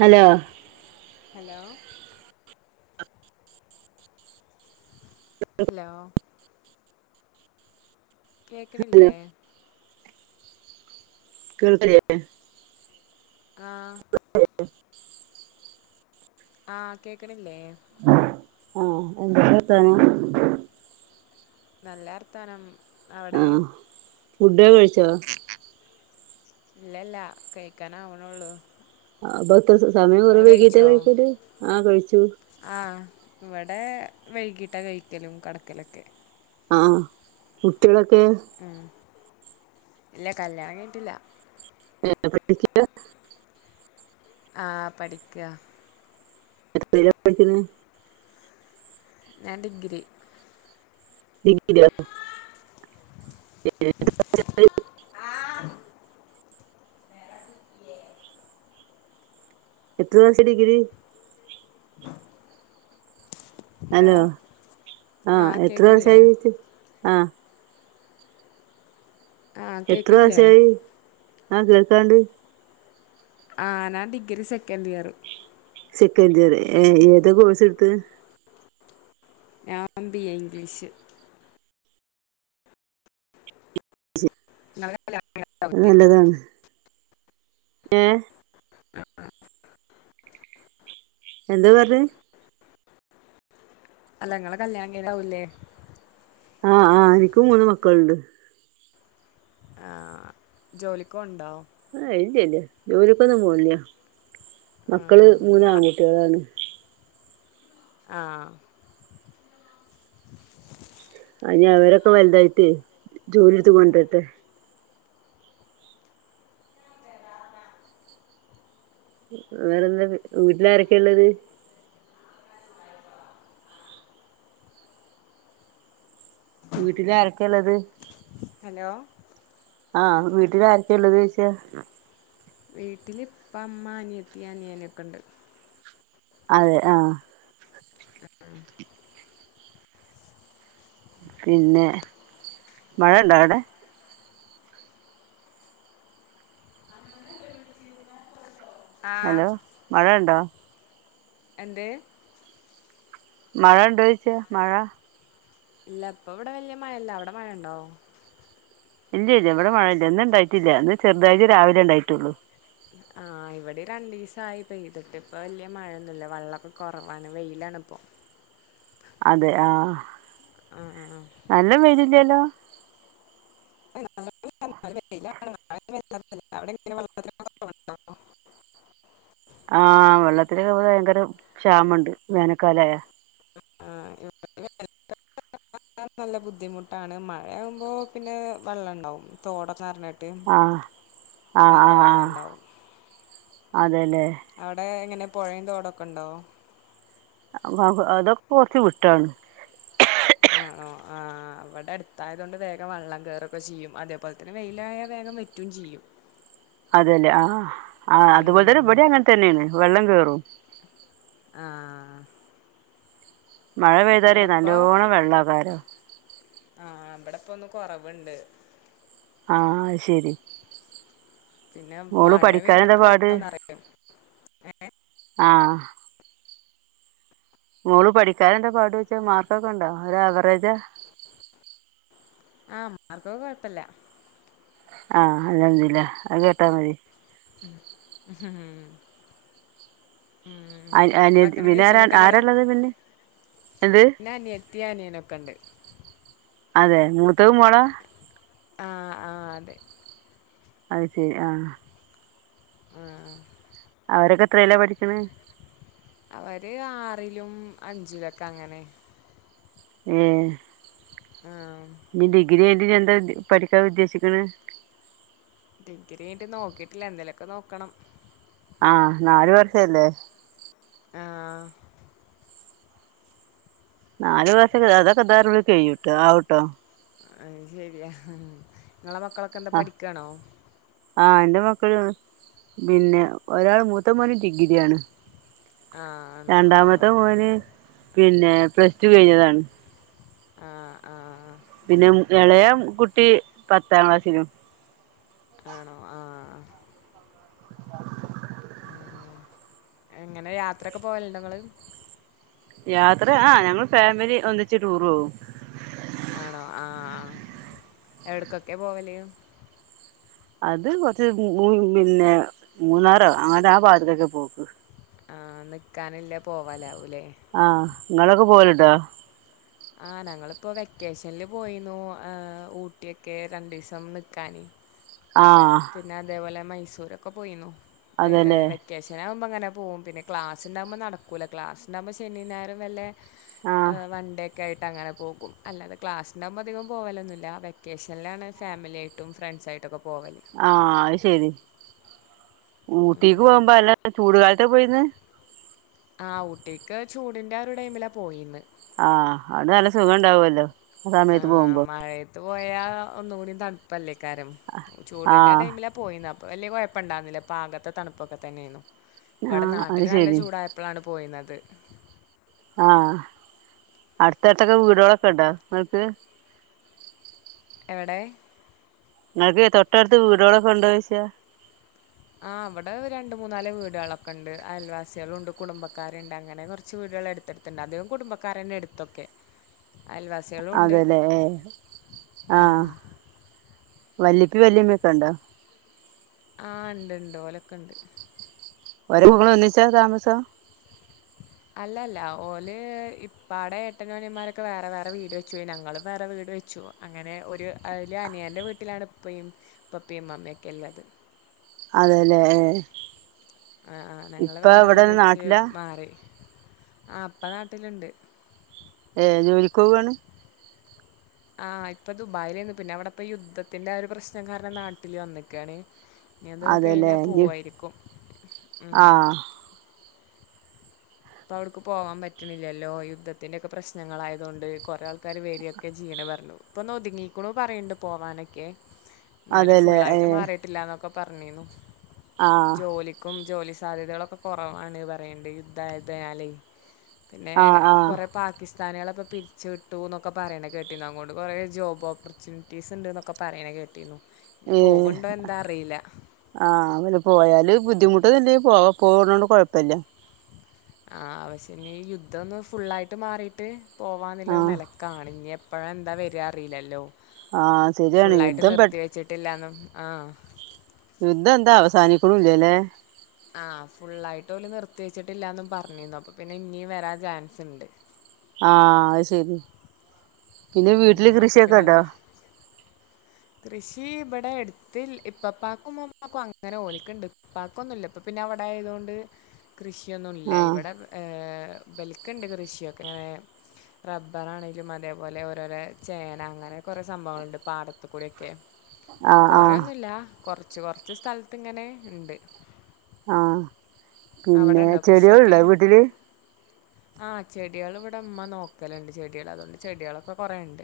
Hello hello hello hello കേക്കണില്ലേ? കേൾക്ക്ണില്ലേ? ആഹ് [unintelligible] ആഹ് കേക്കണില്ലേ? ആഹ് എന്തൊക്കെ വർത്താനം? നല്ല വർത്താനം. അവിടെ ആഹ് ഫുഡക്കെ കഴിച്ചോ? ഇല്ലല്ല കഴിക്കാനാവണള്ളൂ. അതെത്ത സമയം കുറേ വൈകീട്ടാ കഴിക്കല്? ആഹ കഴിച്ചു. ആഹ്. ഇവിടെ വൈകിട്ട കഴിക്കലും കടക്കലൊക്കെ. ആഹ. കുട്ടികളൊക്കെ? ഉം. ഇല്ല കല്യാണം കഴിഞ്ഞിട്ടില്ല ഏ പഠിക്കാ [unintelligible] ആ പഠിക്കാ. എന്തിനാപഠിക്കണ്? ഞാൻ ഡിഗ്രി. ഡിഗ്രിയൊ ഏ. ആഹ. എത്ര വർഷ ഡിഗ്രി ഹലോ ആഹ ആഹ് എത്ര കേക്കണില്ലേ വർഷയിട്ട ആഹ ആഹ് എത്ര കേക്കണില്ലേ വർഷായി. ആ കേൾക്കാണ്ട്. ആ ഞാൻ ഡിഗ്രി സെക്കന്ററഇയർ. Second year. ഏ ഏതാ കോഴ്സ് എടുത്ത്. ഞാൻ ബി. എ. ഇംഗ്ലീഷ്. നല്ലല്ല [unintelligible] നല്ലതാണ്. ഏ. എന്താ പറഞ്ഞ്. അല്ല ഇങ്ങളെ കല്യാണം കഴിഞ്ഞ താവൂല്ലേ. ആഹ്. ആ. എനിക്കും മൂന്ന് മക്കളുണ്ട്. ആഹ്. ജോലിക്കോവുണ്ടാ ആഹ ഇല്ലല്ലേ. ജോലിയക്കൊ ഒന്നും പോണില്ല. ആ മക്കള് മൂന്ന മ- ആൺകുട്ടികളാണ്. ആഹ ആ ഇനി അവരൊക്കെ വലുതായിട്ടേ ജോലി എടുത്ത കൊണ്ടിരട്ടെ വേറെന്താ. വീട്ടിലാരൊക്കെയ ഉള്ളത് വീട്ടിലാരൊക്കെള്ളത്? ഹലോ ആഹ് വീട്ടില്ആാരൊക്കെയള്ളത് ചോയ്ച്ച വീട്ടില് ഇപ്പ ഇമ്മ അനിയത്തിയനിയനൊക്ക ഉണ്ട് അതെ ആ പിന്നെ. മഴയ ഉണ്ടാവിടെ. ആ ഹലോ. മഴയണ്ടോ. എന്തേ. മഴണ്ടോയിച്ച. മഴ. ഇല്ല. ഇപ്പ ഇവിടെ വലിയ മഴല്ല. അവിടെ മഴ ഉണ്ടോ. ഇല്ല ഇല്ല ഇവിടെ മഴയില്ല. ഇന്ന ഉണ്ടായിട്ടില്ല. ഇന്ന് ചെറുതായിട്ട് രാവിലെ ഉണ്ടായിട്ടുള്ളു. ആഹ്. ഇവിടെ രണ്ടു ദിവസ ആ പെയ്തിട്ട്. ഇപ്പ വല്യ മഴയൊന്നുമല്ല. വെള്ളമൊക്കെ കുറവാണ് വെയിലാണ് ഇപ്പോ. അതെ ആഹ. ആ ആ ആ. നല്ലം മെലിഞ്ഞിട്ടായി നു അവി [unintelligible] ആഹ് വെള്ളത്തില് ഭയങ്കര ക്ഷാമുണ്ട്. വേനക്കാലായ. ആഹ് അ നല്ല ബുദ്ധിമുട്ടാണ്. മഴയാകുമ്പോ പിന്നെ വെള്ളം ഉണ്ടാവും. തോടൊക്കെന്നറഞ്ഞ് ആഹ് ആ ആ ആഹ് ഉണ്ടാവും അതെലെ അവിടെ എങ്ങനെ പുഴയും തോടൊക്കെ ഉണ്ടോ. അതൊക്കെ കുറച്ച് വിട്ടാണ്. [inaudible] ആഹ് അവിടെ അടുത്തായതൊണ്ട് വേഗം വെള്ളം കേറൊക്കെ ചെയ്യും. അതേപോലെ തന്നെ വെയിലായാ വേഗം വറ്റം ചെയ്യും. അതെല്ലേ. ആഹ് ആ അതുപോലെ തന്നെ ഉം ഇപെടി അങ്ങനെ തന്നെണ് വെള്ളം കേറും ആഹ് മഴ പെയ്താലെ ഇവിടെപ്പോ നല്ലോണം വെള്ളക്കാരോ. ആഹ് ഇമ്പിടെ ഇപ്പ ഒന്ന് കുറവുണ്ട്. ആഹ് അഅ്ശരി. പിന്നെ മോള് മഴ പെയ്ത പഠിക്കാനെന്താപാട്. നല്ലോന്നറിയും ഏ ആഹ് മോള് പഠിക്കാൻ എന്താ പാട് ചോദിച്ച. മാർക്കൊക്കെ ഉണ്ടോ ഒരു അവറേജാ. ആഹ് മാർക്കൊക്കെ കൊയപ്പല്ല ആഹ് അല്ഹംദുലില്ലാഹ് അത് കേട്ട മതി ഉം അനി അനിയത്തി ഭത്തണം പിന്നെ ആരാ കഴിച്ചന്നിട്ടെങ്ങള് ആരാള്ളത് പിന്നെ എന്ത് ഇൻ്റെങ പ്പയ് അനിയനൊക്കെണ്ട് അതെ മൂത്തത് മോളാ ആഹ് ആഹ് അതെ അത് ശരി ആഹ് ആഹ് അവരൊക്കെ എത്രയില പഠിക്കണ് അവര് ആറിലും അഞ്ചിലൊക്കെ അങ്ങനെ ഏഹ് ആഹ് ഇനി ഡിഗ്രി കയിഞ്ഞിട്ടിനി എന്താ പഠിക്കാൻ ഉദ്ദേശിക്കുന്നെ ഡിഗ്രി കൈഞ്ഞിട്ട് നോക്കീട്ടില്ല എന്തേലൊക്കെ നോക്കണം ആഹ് നല് വർഷല്ലേ ആഹ് നാല് വർഷൊക്കെ അതൊക്കെ താ കയൂട്ടോ ആവുട്ടോ അത് ശരിയാ നിങ്ങളെ മക്കളൊക്കെ എന്താ ആഹ് പഠിക്കാണോ. ആഹ് എന്റെ മക്കള് പിന്നെ ഒരാൾ മൂത്ത മോന് ഡിഗ്രിയാണ് ആഹ് ആണോ രണ്ടാമത്തെ ആഹ് മോന് പിന്നെ പ്ലസ്റ്റു കയിഞ്ഞതാണ് ആഹ് ആഹ് പിന്നെ എളയ കുട്ടി പത്താ ക്ലാസ്സിലും ആണോ ആഹ് [inaudible] ഉം എങ്ങനെ യാത്രയക്കെ പോവലുണ്ടങ്ങള് യാത്ര ആഹ് ഞങ്ങള് ഫാമിലി ഒന്നിച്ച് റ്റൂർ പോവും ആണോ ആഹ് എവിടക്കൊക്കെ പോവല് അത് കൊറച്ച് മൂ പിന്നെ മൂന്നാറോ അങ്ങനത്തെ ആ ഭാഗത്തൊക്കെ പോക്ക് ആഹ നിക്കാനില്ല പോവലാവൂലേ ആഹ നിങ്ങളൊക്കെ പോവലുണ്ടോ ആ ഞങ്ങളിപ്പോ വെക്കേഷനിൽ പോയിന്നു ഊട്ടിയൊക്കെ രണ്ടു ദിവസം നിക്കാന് ആഹ പിന്നെ അതേപോലെ മൈസൂരൊക്കെ പോയിന്നു വെ ഹെ വെ അതെല്ലേ വെക്കേഷനാകുമ്പോ അങ്ങനെ പോവും പിന്നെ ക്ലാസ്ണ്ടാവുബേ നടകൂല്ല ക്ലാസ് ഇണ്ടാവുബോൾ ശനിയോ ഞയറോ വല്ല ഹെ ആഹ് വണ്ടെ ഒക്കെ ആയിട്ട്ങ്ങനെ പോകും അല്ലാത ക്ലാസിന്നാവുബോ അധികം പോവലൊന്നുല്ല വെക്കേഷനിലാണ് ഫാമിലിയായിട്ട് ട്ടും ഫ്രാൻഷായിട്ടൊക്കെ പോവല് ആ അഹ് ശരി ഊട്ടിക്ക് പോകുമ്പോ അല്ല ചൂട് കാലത്ത പോയിന്ന് ആഹ ഊട്ടിക്ക് ചൂടിന്റെ ആരു ടൈമിലാ പോയിന്ന് ആഹ അതോണ്ട്‌ നല്ല സുഖം ഉണ്ടാവല്ലോ ആ മഴത്ത് പോയാ ഒന്നുകൂടി തണുപ്പല്ലേക്കാരം ചൂടിന്റെ ആഹ് ടൈമില പോയിന് അപ്പ വലിയ കുഴപ്പം ഇണ്ടാവുന്നില്ല പാകത്തെ തണുപ്പൊക്കെ തന്നെയായിരുന്നു ഇവിടെ ആഹ് അത് നാട്ടില് നല്ല ശരി ചൂടായ പ്പളാണ് പോയീന്നത് ആഹ അടുത്തടുത്തക്കെ വീടുകളൊക്കെ ഇണ്ടോ ഇങ്ങള്ക്ക് എവിടെ ഇങ്ങക്ക് തൊട്ടടുത്ത് വീടുകളൊക്കെ ഉണ്ടോ ചോയിച്ച ആ ഇവിടെ ഒരു രണ്ട് മൂന്നാല് വീടുകളൊക്കെ ഉണ്ട് അയൽവാസികളുണ്ട് കുടുംബക്കാരുണ്ട് അങ്ങനെ കുറച്ച് വീടുകൾ അടുത്തടുത്തു ണ്ട് അധികം കുടുബക്കാരന്നെ ഏടുത്തൊക്കെ അതലേ, ആ ആഹ് വല്ലിപ്പി വല്ലിമ്മിയൊക്കെ ഇണ്ടോ ആഹ് ഇണ്ട് ഇണ്ട് ഓലക്കണ്ട് ഒരുമകളൊഒന്നിച്ചാ താമസം? അല്ലല്ല ഓല് ഇപ്പാടെ ഏട്ടൻഅനിയമാരൊക്കെ വേറെ വേറെ വീട് വെച്ചു പോയി ഞങ്ങളും വേറെ വീട് വെച്ചു അങ്ങനെ ഒരു അനിയൻ്റെ വീട്ടിലാണ് ഇപ്പി ഇപ്പപ്പി ഇമ്മമൊക്കെ ഇള്ളത് അതെല്ലേ ഏ ആ ആ ഞങ്ങള് വേറെ വീട് വെച്ച് നാട്ടിലാ മാറി ആ ഇപ്പ നാട്ടില്ണ്ട് ഏ ജോലികൊവാണ് ആ ഇപ്പൊ ദുബായിലെന്നു പിന്നെ അവിടെപ്പ യുദ്ധത്തിന്റെ ഒരു പ്രശ്നം കാരണം നാട്ടില് വന്നിക്കാണ് ഇനി അത് അതല്ലേ കഴിഞ്ഞാ ലിഫ് പോവായിരിക്കും ആ ഉം ഇപ്പൊ അവിടുക്ക് പോകാൻ പറ്റണില്ലല്ലോ യുദ്ധത്തിന്റെക്കെ പ്രശ്നങ്ങളായതു കൊണ്ട് കുറെ ആൾ ക്കാർ വേരിയൊക്കെ ജീയ്യ്ണ് പറഞ്ഞു ഇപ്പൊ ഒന്ന് ഒതുങ്ങിക്കുണു പറയണ്ട് പോവാനൊക്കെ ന്നാലും അതെല്ലേ ഫുുള്ളായിട്ട് ഏഹ് മാറിയിട്ടില്ല എന്നൊക്കെ പറഞ്ഞിന്നു ആഹ് ജോലി ക്കും ജോലി സാധ്യതകളൊക്കെ കൊറവാണ് പറയ്ണ്ട് യുദ്ധായതി നാലയ് ആഹ് ആഹ് പിന്നെകൊറേ പാ പാക്കിസ്ഥാനികളെ പിരിച്ച് വിട്ടൂ ന്നുക്കെ പറയണ് കേട്ടിന്നുഅങ്ങോട്ട് കുറെജോബ് ഓപ്പർച്യൂ റ്റിസ്ണ്ട് ന്നൊക്കെ പറയണ്കേട്ടിന്നു ഏ ആഹ് ങ്ങനെ പോയാല് ബുദ്ധിമുട്ട്ന്ന് ണ്ട് പോവാ പോണോണ്ട് കൊഴപ്പല്ല. ആ ആശ്യഈ യുദ്ധം ഒന്ന് ഫുള്ളായിട്ട് മാറിട്ട് പോവാന്നില്ല ആഹ് നല കാണി ഞ്ഞഎപ്പഴ എന്താ വര അറില്ലല്ലോ ആഹ് ശരിയാണ് ഫുുള്ളായിട്ട് യുദ്ധം പെ നിർത്തി വെ ച്ചിട്ടില്ലാ ന്നും ആഹ് യുദ്ധ എന്താ അവസാനിക്കുണു ഇല്ലലേ ആ ഫുള്ളായിട്ട് ഓല് നിർത്തി വെച്ചിട്ടില്ലന്നു പറഞ്ഞിന്നു അപ്പൊ പിന്നെ ഇഞ്ഞി വരാൻ ചാൻസ് ഇണ്ട് ആഅഹ് ശെരി ഉം അപ്പൊ ഉണ്ടോ പിന്നെന്നാ കൃഷി ഇവിടെ എടുത്തിൽ ഇപ്പപ്പാക്കും ഇമ്മമാക്കും അങ്ങനെ ഓലിക്കുണ്ട്. ഇപ്പാക്കൊന്നുല്ല ഇപ്പൊ പിന്നെ അവിടെ ആയതുകൊണ്ട് കൃഷിയൊന്നുല്ല. ആഹ് ഇവിടെ ഇബെൽക്ക് ണ്ട് കൃഷിയൊക്കെ റബ്ബറാണെങ്കിലും മല ഒലോപോലെ ഓരോരോ ചേന അങ്ങനെ കുറെ സംഭവങ്ങളുണ്ട് പാടത്തു കൂടിഒ ക്കെ ആഹ് ആഹ് കൊറെഒന്നുല്ല കൊറച്ച് കൊറച്ച് സ്ഥലത്ത് ഇങ്ങനെ ഇണ്ട്. ആഹ് പിന്നെ കൃഷിയൊക്കെ ചെടികള്ണ്ടോ വീട്ടില് ആ ചെടികൾ ഇവിടെ ഇമ്മ നോക്കല്ണ്ട് ചെടികൾ അതോ ണ്ട് ചെടിളൊക്കെ കൊറേണ്ട്.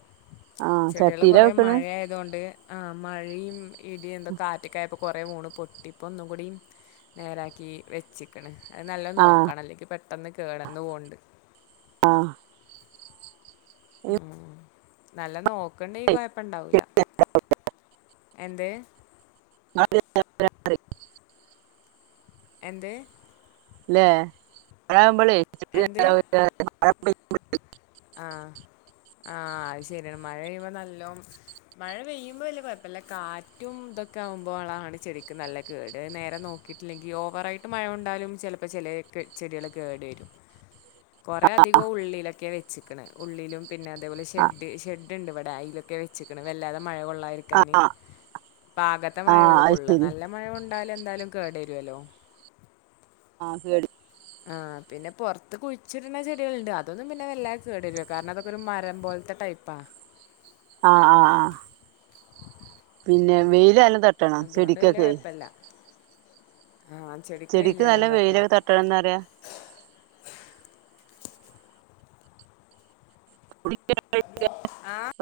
ആഹ് ചെടികള് ചട്ടിയിലാ കൊറെ വെക്കണ് മഴാ യതൊണ്ട് ആ മഴയും ഇടി ന്തൊക്കെ കാറ്റക്കായപ്പൊ കുറെ വീണ് പൊട്ടി ഇപ്പോ ഒന്നും കൂടി നേരാക്കി വെച്ച്. ക്ക് ണ് അത് നല്ല ആഹ് നോക്കണം അല്ലെങ്കി പെട്ടെന്ന് കേടന്ന് പോവ്ണ്ട്. ആഹ് ഉം നല്ല നോക്കണ്ടങ്കി കൊഴപ്പ ണ്ടാവൂല. എന്ത്. [inaudible] എന്ത് ഇല്ലോ എന്ത് [unintelligible] ആഹ് ആ അത് ശരിയാണ് മഴയ്യു മ്പൊ നല്ലം മഴ പെയ്യുമ്പോവെല്ല്യ കുഴപ്പല്ല കാറ്റും ഇതൊക്കെ ആകുമ്പോളാണ് ചെടിക്ക് നല്ല കേട് നേരെ നോക്ക കിട്ടില്ലെങ്കിൽ ഓവറായിട്ട് മഴ കൊണ്ടാലും ചലപ്പോചെലെ ചെടികള് കേടേരും. [inaudible] കുറെ അധികം ഉള്ളിലൊക്കെ വെ ഉള്ളിലും പിന്നെ അതെ പോ ആഹ് ലെഷഡ്ഡ് ഷഡ്ഡ് ണ്ട് ഇവടെ അയിലൊക്കെ വെച്ച് ക്ക് ണ് വല്ലാതെ മഴ കൊള്ളാരിക്കാൻ. ആ ആ പാകത്തെ മഴയൊള്ളൂ കൊള്ള നല്ല മഴ കൊ ൻണ്ടാലും എന്തായാലും കേടേരൊല്ലോ? ആഹ കേട് ആഹ പിന്നെ പൊറത്ത് കുയ്ച്ചിടണ ചെടികളുണ്ട്. അതൊന്നും പിന്നെ വല്ല കേടരൂല കാരണം അതൊക്കെ ഒരു മരം പോലത്തെ ടൈപ്പാ അഹ അഹ ആഹ പിന്നെ വെയില് നല്ലൊം തട്ടണം അതുകൊണ്ട് വല്യ ചെടിക്കൊക്കെ. കുഴപ്പല്ല. ആ ചെടിക്ക് നല്ല വെയിലെല്ലാം തട്ടണം വെയിലൊക്കെ തട്ടണംന്ന് നറിയ. [unintelligible] ആഹ്